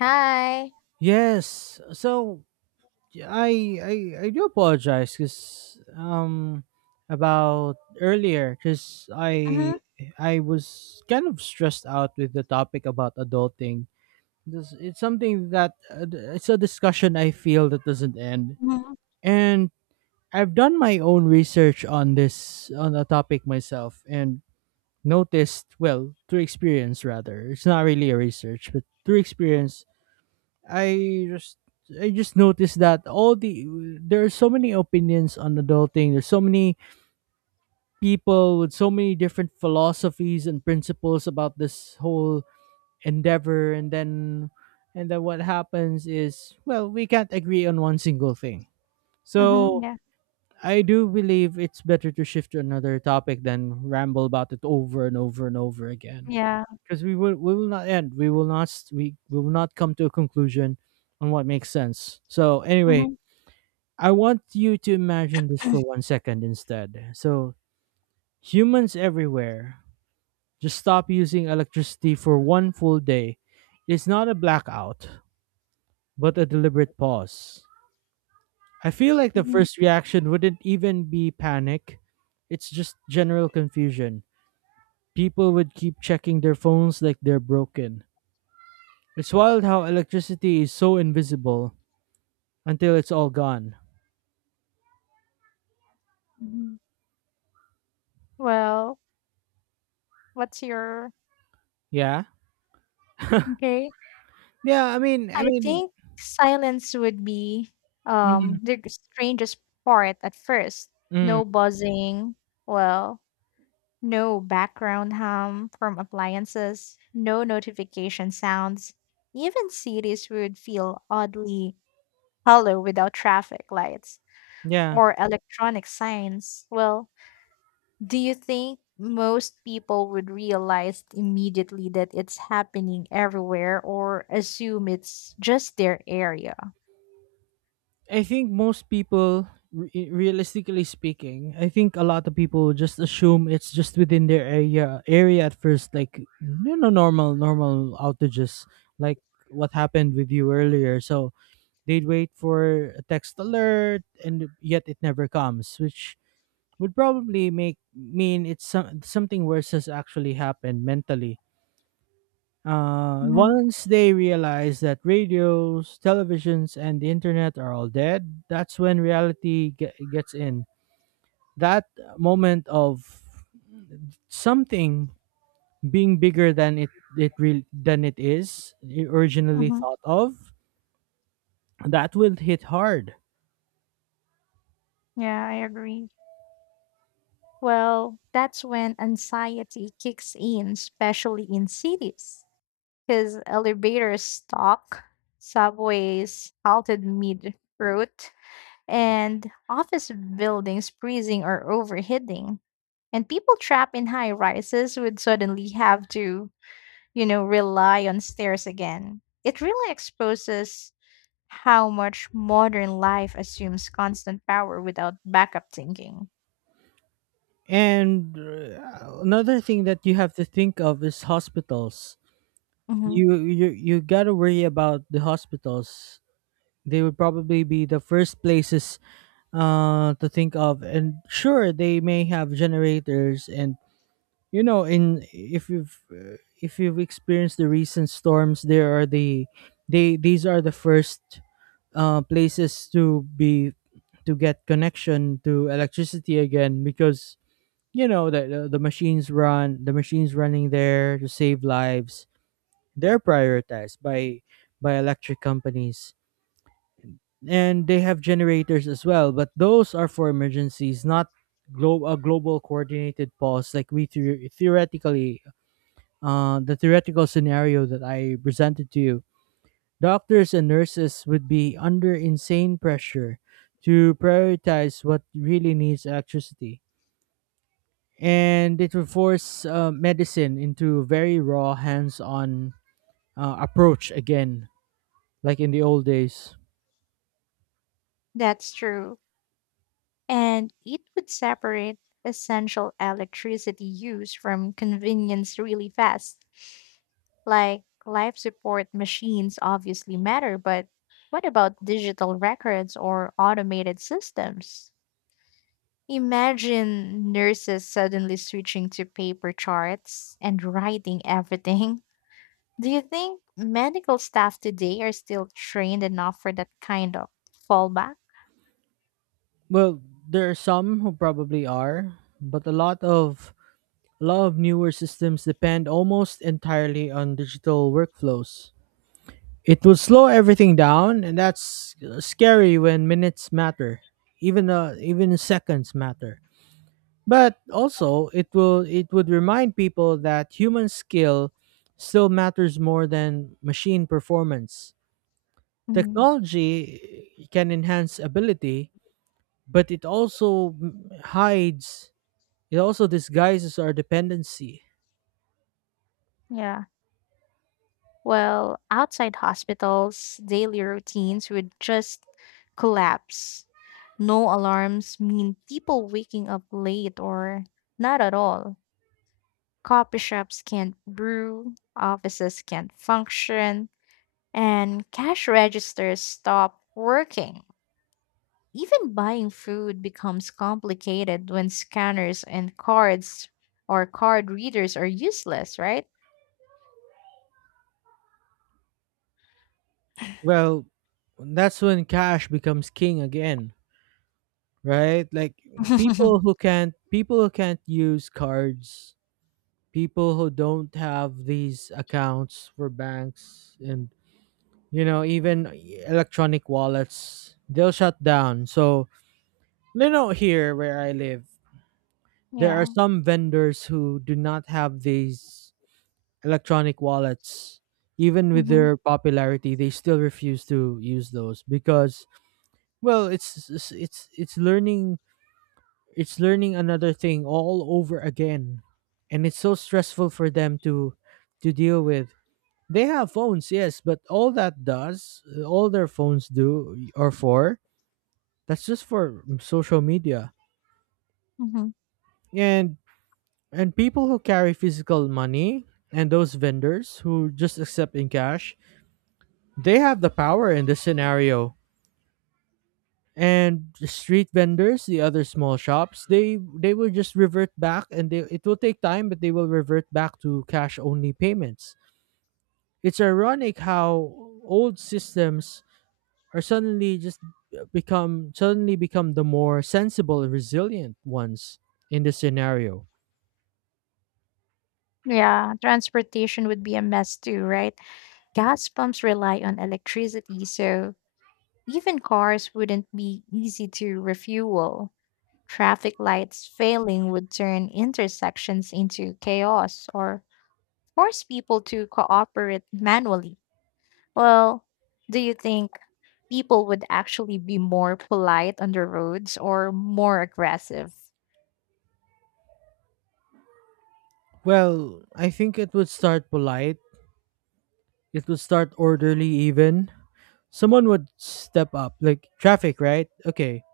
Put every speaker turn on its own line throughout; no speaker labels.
Hi.
Yes. So yeah, I I do apologize because um about earlier because I
Mhm,
I was kind of stressed out with the topic about adulting. This It's something that it's a discussion I feel that doesn't end.
mhm,
And I've done my own research on this on the topic myself and noticed, well, through experience rather, it's not really a research but through experience, I just I just noticed that all the there are so many opinions on adulting. There's so many people with so many different philosophies and principles about this whole endeavor, and then what happens is, well, we can't agree on one single thing.
mhm,
So
yeah,
I do believe it's better to shift to another topic than ramble about it over and over and over again
yeah,
because we will not end. We will not come to a conclusion on what makes sense. So anyway,
mhm,
I want you to imagine this for one second instead. So humans everywhere just stop using electricity for one full day. It's not a blackout, but a deliberate pause. I feel like the
mhm,
first reaction wouldn't even be panic. It's just general confusion. People would keep checking their phones like they're broken. It's wild how electricity is so invisible until it's all gone.
mhm. Well, what's your
Yeah.
okay?
Yeah, I mean, I
I
mean,
think silence would be
mm,
the strangest part at first.
mm,
No buzzing, well, no background hum from appliances, no notification sounds. Even cities would feel oddly hollow without traffic lights
yeah.
or electronic signs. Well, do you think most people would realize immediately that it's happening everywhere or assume it's just their area?
I think most people, realistically speaking, I think a lot of people just assume it's just within their area at first, like, normal outages, like what happened with you earlier. So they'd wait for a text alert, and yet it never comes, which would probably make mean it's something worse has actually happened mentally.
Hmm.
Once they realize that radios, televisions, and the internet are all dead, that's when reality gets in. That moment of something being bigger than it it real than it is originally
Hmm.
thought of, that will hit hard.
Yeah, I agree. Well, that's when anxiety kicks in, especially in cities, because elevators stuck, subways halted mid route, and office buildings freezing or overheating. And people trapped in high rises would suddenly have to, rely on stairs again. It really exposes how much modern life assumes constant power without backup thinking.
And another thing that you have to think of is hospitals.
Mhm.
You gotta worry about the hospitals. They would probably be the first places to think of, and sure, they may have generators, and in if you've experienced the recent storms, there are the they these are the first places to be to get connection to electricity again because, you know, the machines running there to save lives. They're prioritized by electric companies, and they have generators as well, but those are for emergencies, not a global coordinated pause like theoretically, the theoretical scenario that I presented to you. Doctors and nurses would be under insane pressure to prioritize what really needs electricity, and it would force medicine into very raw, hands-on approach again, like in the old days.
That's true. And it would separate essential electricity use from convenience really fast. Like life support machines obviously matter, but what about digital records or automated systems? Imagine nurses suddenly switching to paper charts and writing everything. Do you think medical staff today are still trained enough for that kind of fallback?
Well, there are some who probably are, but a lot of newer systems depend almost entirely on digital workflows. It will slow everything down, and that's scary when minutes matter, even seconds matter. But also, it would remind people that human skill still matters more than machine performance.
Mm,
Technology can enhance ability, but it also disguises our dependency.
yeah. Well, outside hospitals, daily routines would just collapse. No alarms mean people waking up late or not at all. Coffee shops can't brew, offices can't function, and cash registers stop working. Even buying food becomes complicated when scanners and cards or card readers are useless, right?
Well, that's when cash becomes king again, right? Like, people who can't use cards, people who don't have these accounts for banks and, even electronic wallets, they'll shut down. So, here where I live, there are
Yeah.
some vendors who do not have these electronic wallets. Even with
Hmm.
their popularity, they still refuse to use those because, well, it's learning another thing all over again, and it's so stressful for them to deal with. They have phones, yes, but all that does all their phones do are for that's just for social media.
Hmm.
And and people who carry physical money and those vendors who just accept in cash, they have the power in this scenario. And the street vendors, the other small shops, they will just revert back, and they it will take time, but they will revert back to cash only payments. It's ironic how old systems are suddenly just become suddenly become the more sensible, resilient ones in this scenario.
Yeah. Transportation would be a mess too, right? Gas pumps rely on electricity, so even cars wouldn't be easy to refuel. Traffic lights failing would turn intersections into chaos or force people to cooperate manually, well, do you think people would actually be more polite on the roads or more aggressive?
Well, I think it would start polite. It would start orderly, even. Someone would step up. Like traffic, right? Okay.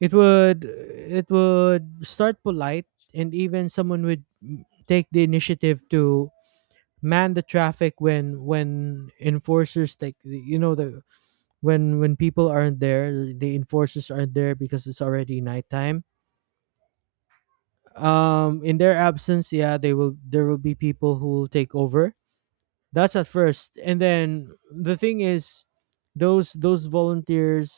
It would it would start polite, and even someone would take the initiative to man the traffic when enforcers take the- you know the when people aren't there, the enforcers aren't there because it's already nighttime, in their absence. Yeah, they will— there will be people who will take over. That's at first, and then the thing is, those volunteers,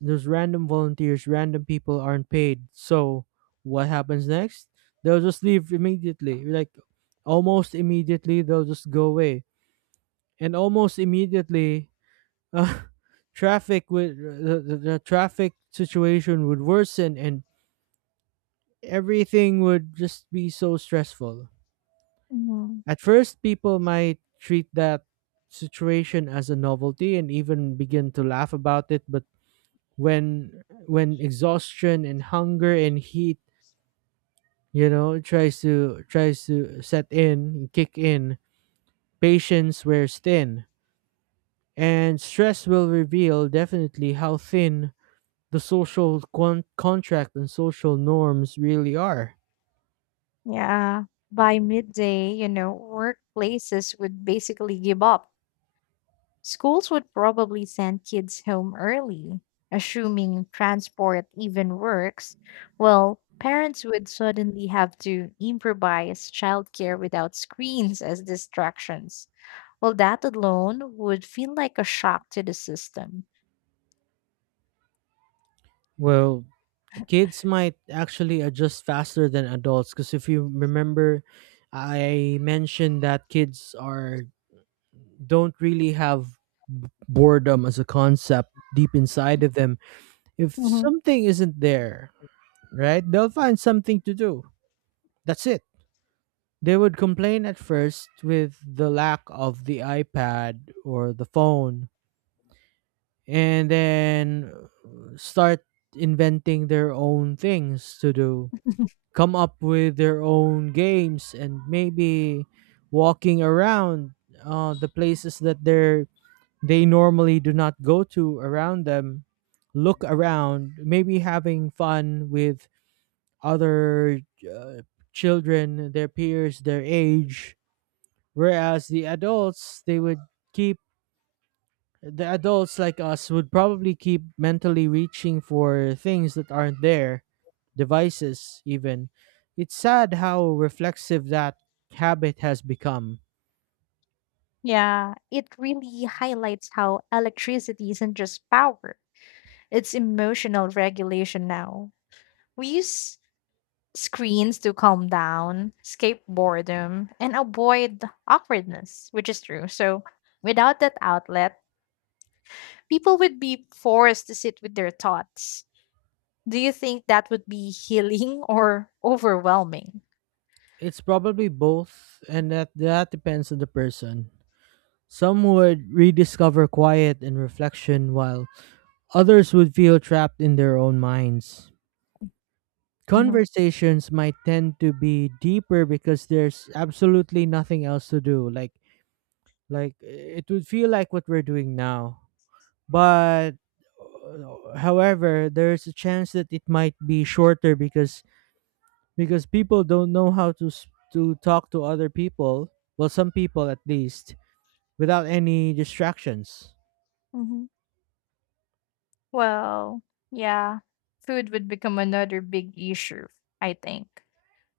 those random volunteers, random people aren't paid. So what happens next? They'll just leave immediately, like almost immediately. They'll just go away, and almost immediately, uh, traffic would the traffic situation would worsen, and everything would just be so stressful.
Mhm.
At first, people might treat that situation as a novelty and even begin to laugh about it, but when exhaustion and hunger and heat, you know, tries to set in, kick in, patience wears thin, and stress will reveal definitely how thin the social contract and social norms really are.
Yeah. By midday, you know, workplaces would basically give up. Schools would probably send kids home early, assuming transport even works. Well, parents would suddenly have to improvise childcare without screens as distractions. Well, that alone would feel like a shock to the system.
Well, kids might actually adjust faster than adults because, if you remember, I mentioned that kids are don't really have boredom as a concept deep inside of them. If
Hmm.
something isn't there, right, they'll find something to do. That's it. They would complain at first with the lack of the iPad or the phone, and then start inventing their own things to do, come up with their own games, and maybe walking around the places that they normally do not go to around them. Look around, maybe having fun with other uh, children, their peers, their age. Whereas the adults, keep the adults like us would probably keep mentally reaching for things that aren't there, devices even. It's sad how reflexive that habit has become.
Yeah, it really highlights how electricity isn't just power, it's emotional regulation now. We use screens to calm down, escape boredom, and avoid awkwardness, which is true. So, without that outlet, people would be forced to sit with their thoughts. Do you think that would be healing or overwhelming?
It's probably both, and that depends on the person. Some would rediscover quiet and reflection, while others would feel trapped in their own minds. Conversations might tend to be deeper because there's absolutely nothing else to do, like it would feel like what we're doing now, but however, there's a chance that it might be shorter because people don't know how to to talk to other people, well, some people at least, without any distractions.
Hmm. Well, yeah, food would become another big issue, I think.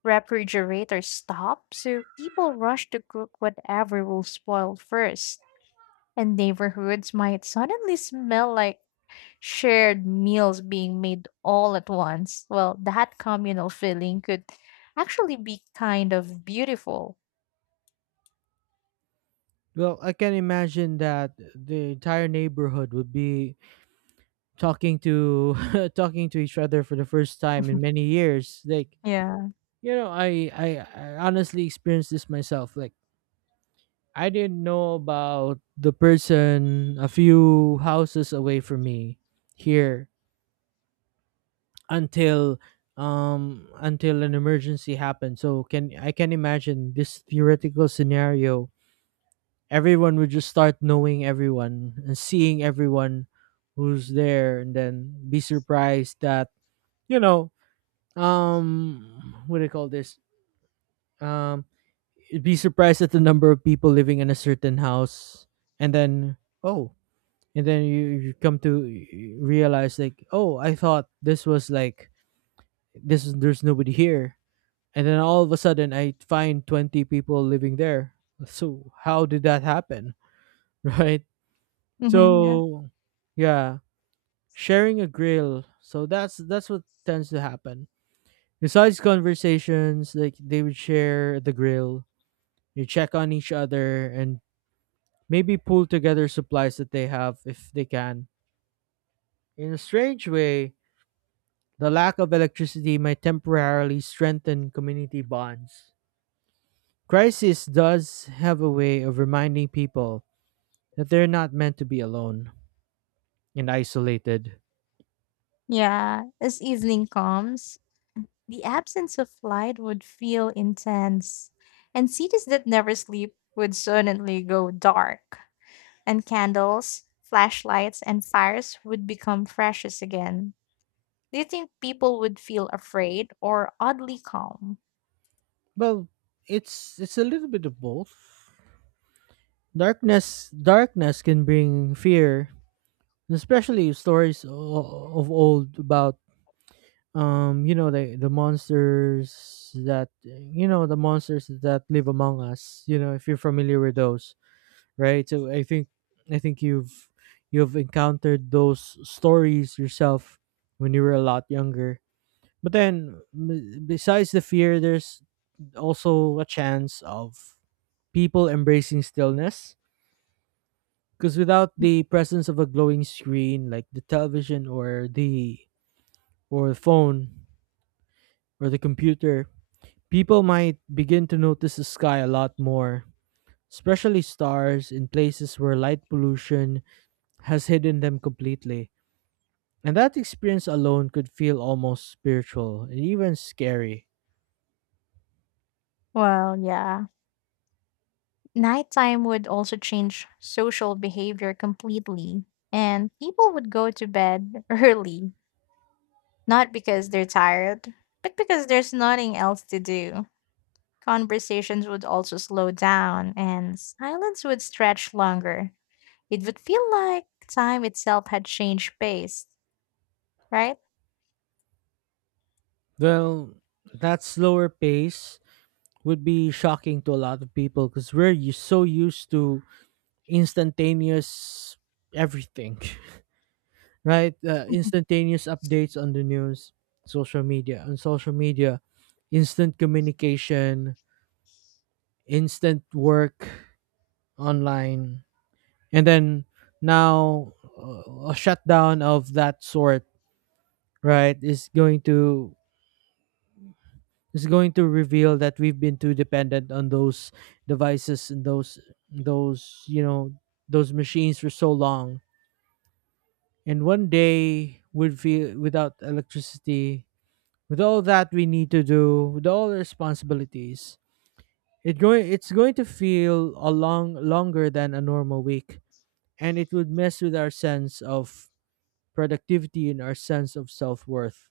Refrigerators stop, so people rush to cook whatever will spoil first. And neighborhoods might suddenly smell like shared meals being made all at once. Well, that communal feeling could actually be kind of beautiful.
Well, I can imagine that the entire neighborhood would be talking to— talking to each other for the first time in many years. Like,
Yeah.
you know, I honestly experienced this myself. Like, I didn't know about the person a few houses away from me here until, until an emergency happened. So can I can imagine this theoretical scenario. Everyone would just start knowing everyone and seeing everyone who's there, and then be surprised that, you know, um what do you call this? Um You'd be surprised at the number of people living in a certain house, and then, oh, and then you come to realize, like, oh, I thought this was like, this is there's nobody here, and then all of a sudden I find 20 people living there. So how did that happen? Right?
Hmm. Yeah.
So yeah, sharing a grill. So that's what tends to happen besides conversations. Like, they would share the grill, you check on each other, and maybe pull together supplies that they have if they can. In a strange way, the lack of electricity might temporarily strengthen community bonds. Crisis does have a way of reminding people that they're not meant to be alone and isolated.
Yeah. As evening comes, the absence of light would feel intense, and cities that never sleep would suddenly go dark, and candles, flashlights, and fires would become precious again. Do you think people would feel afraid or oddly calm?
Well, it's a little bit of both. Darkness can bring fear, especially stories of old about, you know, the monsters that, you know, the monsters that live among us. You know, if you're familiar with those, right? So I think you've encountered those stories yourself when you were a lot younger. But then, besides the fear, there's also a chance of people embracing stillness because, without the presence of a glowing screen like the television or the phone or the computer, people might begin to notice the sky a lot more, especially stars in places where light pollution has hidden them completely. And that experience alone could feel almost spiritual and even scary.
Well, yeah. Nighttime would also change social behavior completely, and people would go to bed early, not because they're tired, but because there's nothing else to do. Conversations would also slow down, and silence would stretch longer. It would feel like time itself had changed pace, right?
Well, that slower pace would be shocking to a lot of people because we're so used to instantaneous everything, right?
Mhm.
Instantaneous updates on the news, on social media, instant communication, instant work online, and then now, a shutdown of that sort, right, is going to reveal that we've been too dependent on those devices and those you know those machines for so long. And one day would feel, without electricity, with all that we need to do, with all the responsibilities, it's going to feel a long longer than a normal week, and it would mess with our sense of productivity and our sense of self worth.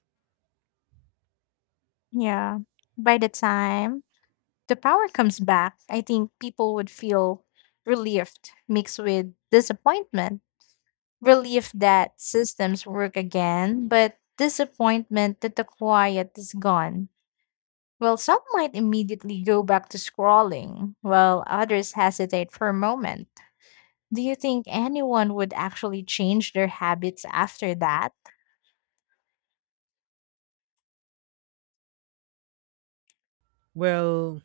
Yeah. By the time the power comes back, I think people would feel relieved mixed with disappointment. Relief that systems work again, but disappointment that the quiet is gone. Well, some might immediately go back to scrolling, while others hesitate for a moment. Do you think anyone would actually change their habits after that?
Well,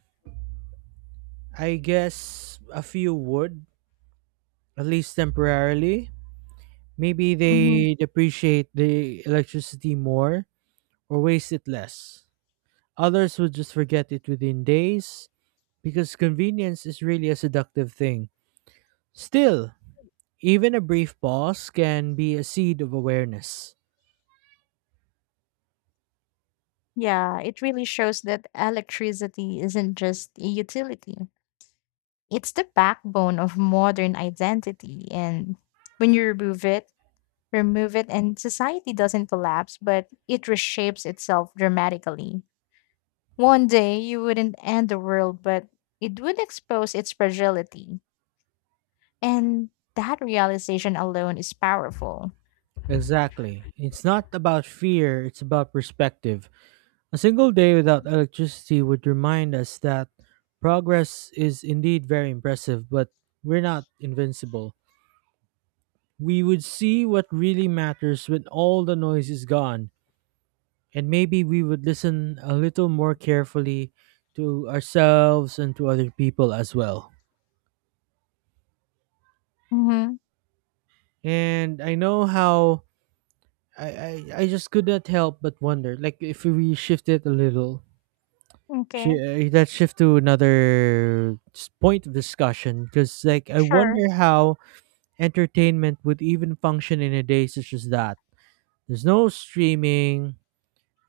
I guess a few would, at least temporarily. Maybe
Mhm.
they depreciate the electricity more or waste it less. Others would just forget it within days because convenience is really a seductive thing. Still, even a brief pause can be a seed of awareness.
Yeah, it really shows that electricity isn't just a utility. It's the backbone of modern identity. And when you remove it, and society doesn't collapse, but it reshapes itself dramatically. One day you wouldn't end the world, but it would expose its fragility. And that realization alone is powerful.
Exactly. It's not about fear, it's about perspective. A single day without electricity would remind us that progress is indeed very impressive, but we're not invincible. We would see what really matters when all the noise is gone, and maybe we would listen a little more carefully to ourselves and to other people as well.
Mm-hmm.
And I know how I just could not help but wonder, like, if we shift it a little,
Okay.
that shift to another point of discussion, because, like, I
Sure.
wonder how entertainment would even function in a day such as that. There's no streaming,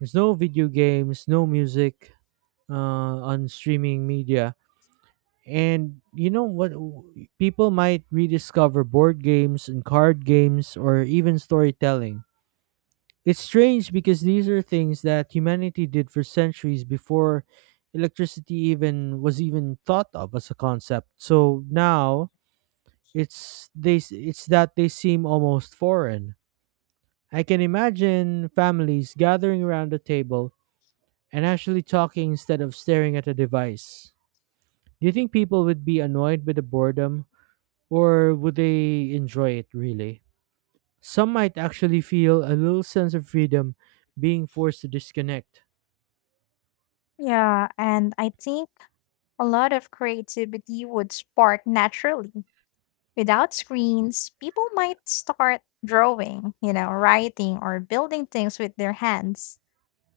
there's no video games, no music, on streaming media. And, you know what, people might rediscover board games and card games, or even storytelling. It's strange because these are things that humanity did for centuries before electricity even was even thought of as a concept. So now it's that they seem almost foreign. I can imagine families gathering around a table and actually talking instead of staring at a device. Do you think people would be annoyed by the boredom, or would they enjoy it really? Some might actually feel a little sense of freedom being forced to disconnect.
Yeah, and I think a lot of creativity would spark naturally. Without screens, people might start drawing, you know, writing or building things with their hands.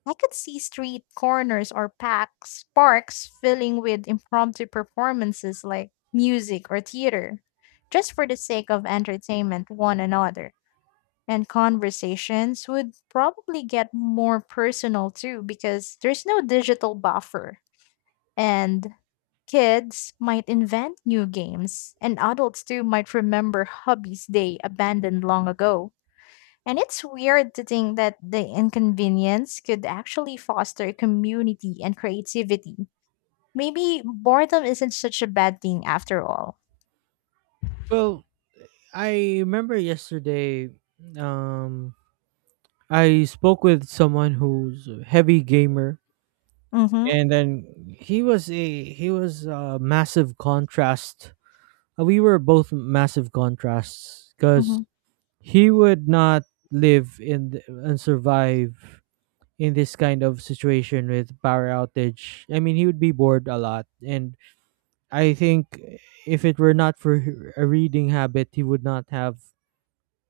I could see street corners or packs, parks filling with impromptu performances like music or theater, just for the sake of entertainment one another. And conversations would probably get more personal too because there's no digital buffer, and kids might invent new games, and adults too might remember hobbies they abandoned long ago. And it's weird to think that the inconvenience could actually foster community and creativity. Maybe boredom isn't such a bad thing after all.
Well, I remember yesterday, um I spoke with someone who's a heavy gamer,
Mm-hmm.
and then he was a massive contrast. We were both massive contrasts, cuz
Mm-hmm.
he would not live and survive in this kind of situation with power outage. I mean, he would be bored a lot, and I think if it were not for a reading habit, he would not have,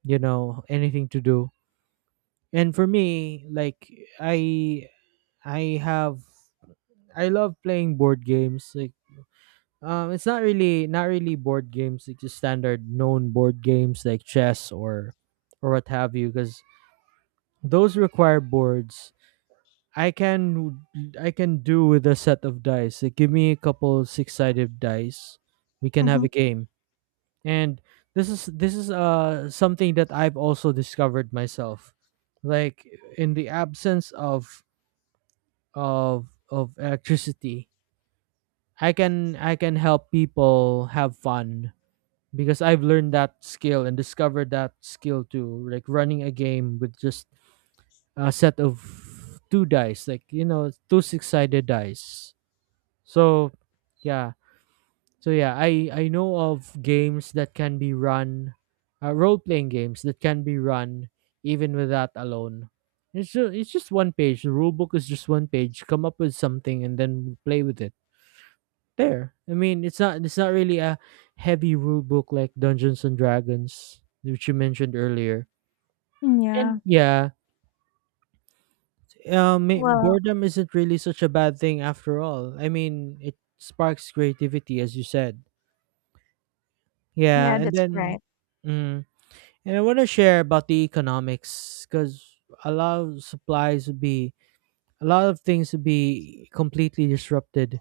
you know, anything to do. And for me, like, I I have I love playing board games. Like, it's not really board games, like just standard known board games like chess, or what have you, because those require boards. I can I can do with a set of dice. Like, give me a couple six-sided dice. We can have
Mm-hmm.
a game. And this is something that I've also discovered myself. Like, in the absence of electricity, I can help people have fun, because I've learned that skill and discovered that skill too, like running a game with just a set of two dice, like, you know, two six sided dice. So yeah, I know of games that can be run, role playing games that can be run even with that alone. It's just one page, the rule book is just one page. Come up with something and then play with it there. I mean, it's not really a heavy rule book like Dungeons and Dragons, which you mentioned earlier.
Yeah.
And yeah,
Well,
boredom isn't really such a bad thing after all. I mean, it sparks creativity, as you said. Yeah,
yeah,
and
that's
then,
right.
mm, and I want to share about the economics, because a lot of supplies would be a lot of things would be completely disrupted.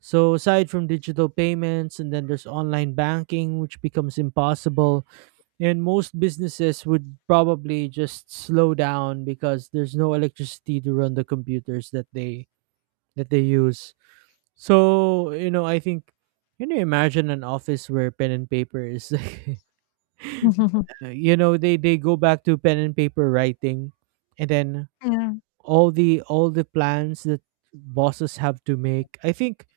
So aside from digital payments, and then there's online banking, which becomes impossible. And most businesses would probably just slow down because there's no electricity to run the computers that they use. So, I think, can you imagine an office where pen and paper is like they go back to pen and paper writing, and then
Yeah.
all the plans that bosses have to make. I think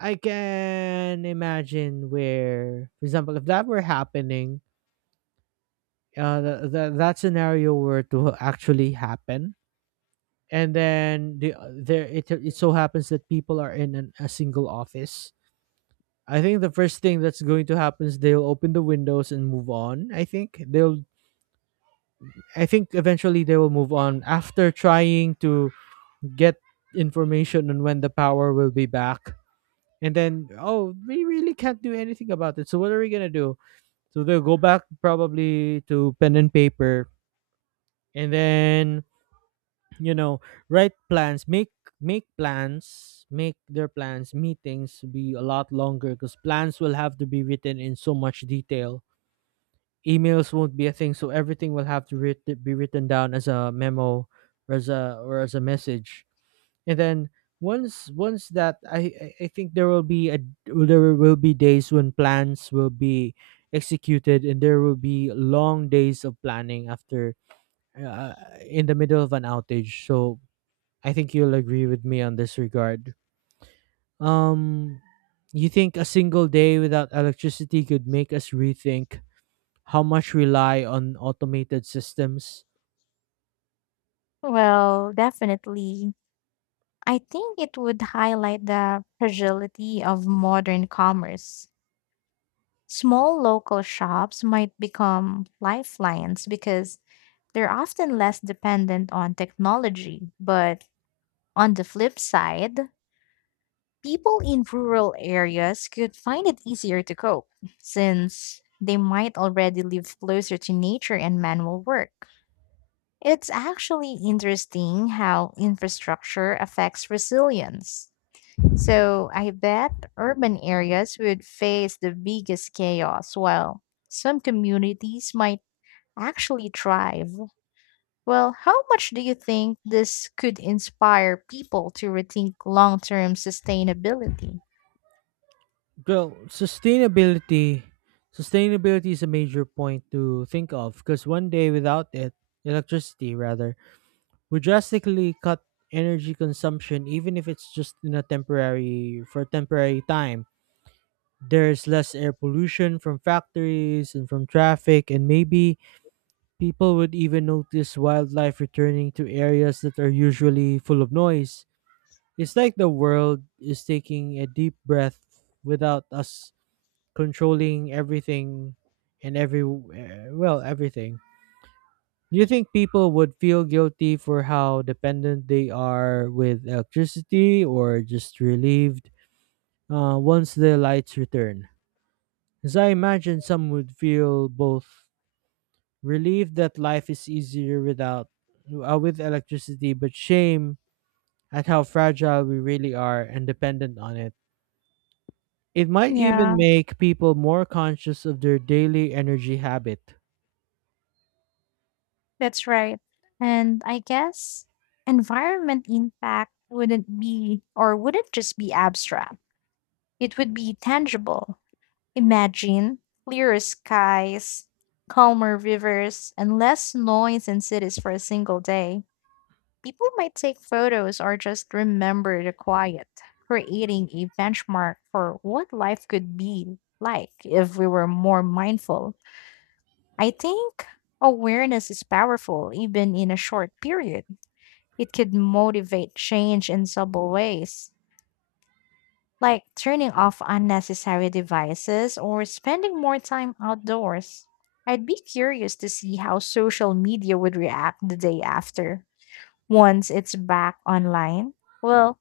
I can imagine where, for example, if that were happening, that scenario were to actually happen, and then there, it so happens that people are in a single office. I think the first thing that's going to happen is they'll open the windows and move on. I think eventually they will move on after trying to get information on when the power will be back, and then, oh, we really can't do anything about it, so what are we going to do? So they'll go back, probably, to pen and paper, and then, you know write plans, make plans, make their plans, meetings be a lot longer because plans will have to be written in so much detail. Emails won't be a thing, so everything will have to be written down as a memo, or as a message. And then once that, I think there will be days when plans will be executed, and there will be long days of planning after, uh, in the middle of an outage. So I think you'll agree with me on this regard. Um, you think a single day without electricity could make us rethink how much rely on automated systems?
Well, definitely. I think it would highlight the fragility of modern commerce. Small local shops might become lifelines because they're often less dependent on technology. But on the flip side, people in rural areas could find it easier to cope since they might already live closer to nature and manual work. It's actually interesting how infrastructure affects resilience. So I bet urban areas would face the biggest chaos, while some communities might actually thrive. Well, how much do you think this could inspire people to rethink long term sustainability?
Well, sustainability is a major point to think of, because one day without it, electricity rather, would drastically cut energy consumption, even if it's just in a temporary for a temporary time. There's less air pollution from factories and from traffic, and maybe people would even notice wildlife returning to areas that are usually full of noise. It's like the world is taking a deep breath without us controlling everything, and well, everything. Do you think people would feel guilty for how dependent they are with electricity, or just relieved, once the lights return? As I imagine, some would feel both. Relief that life is easier without with electricity, but shame at how fragile we really are and dependent on it. It might
Yeah,
even make people more conscious of their daily energy habit.
that's right. And I guess environment impact wouldn't be or wouldn't just be abstract, it would be tangible. Imagine clearer skies, calmer rivers, and less noise in cities for a single day. People might take photos or just remember the quiet, creating a benchmark for what life could be like if we were more mindful. I think awareness is powerful even in a short period. It could motivate change in subtle ways, like turning off unnecessary devices or spending more time outdoors. I'd be curious to see how social media would react the day after, once it's back online. Well,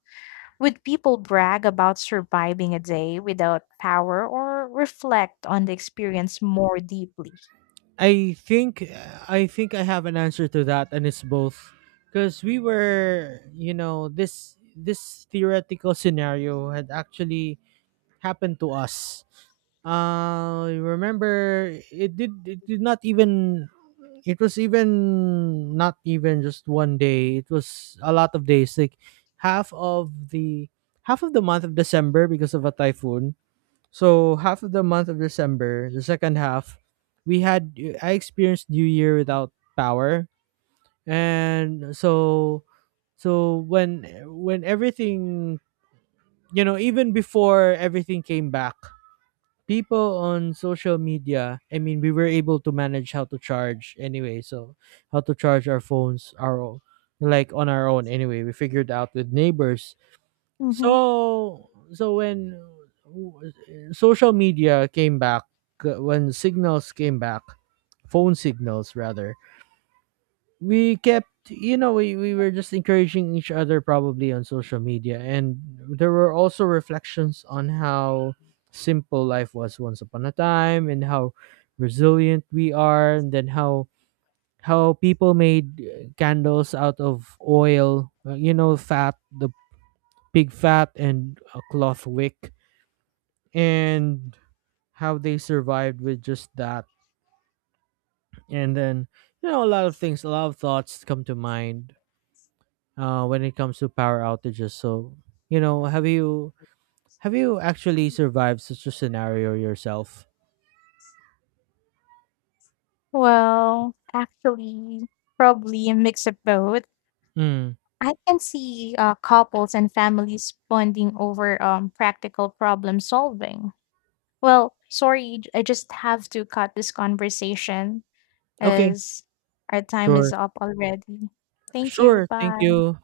would people brag about surviving a day without power or reflect on the experience more deeply?
I think I think I have an answer to that, and it's both, because we were, this theoretical scenario had actually happened to us. Remember, it did not even, it was even not even just one day. It was a lot of days, like half of the half of the month of December, because of a typhoon. So half of the month of December, the second half, we had, I experienced New Year without power. And so, when, everything, even before everything came back, people on social media, I mean, we were able to manage how to charge, anyway. So how to charge our phones, our own like on our own, anyway, we figured out with neighbors.
Hmm.
So, when, w- social media came back, when signals came back, phone signals rather, we kept you know we were just encouraging each other, probably, on social media. And there were also reflections on how simple life was once upon a time, and how resilient we are, and then how, people made, candles out of oil, you know fat the pig fat and a cloth wick, and how they survived with just that. And then, a lot of thoughts come to mind, when it comes to power outages. So, you know, have you have you actually survived such a scenario yourself?
Well, actually, probably a mix of both.
Mm.
I can see couples and families bonding over practical problem solving. Well, sorry, I just have to cut this conversation
Okay,
as our time
sure,
is up already. Thank you.
sure. Thank
Bye.
you.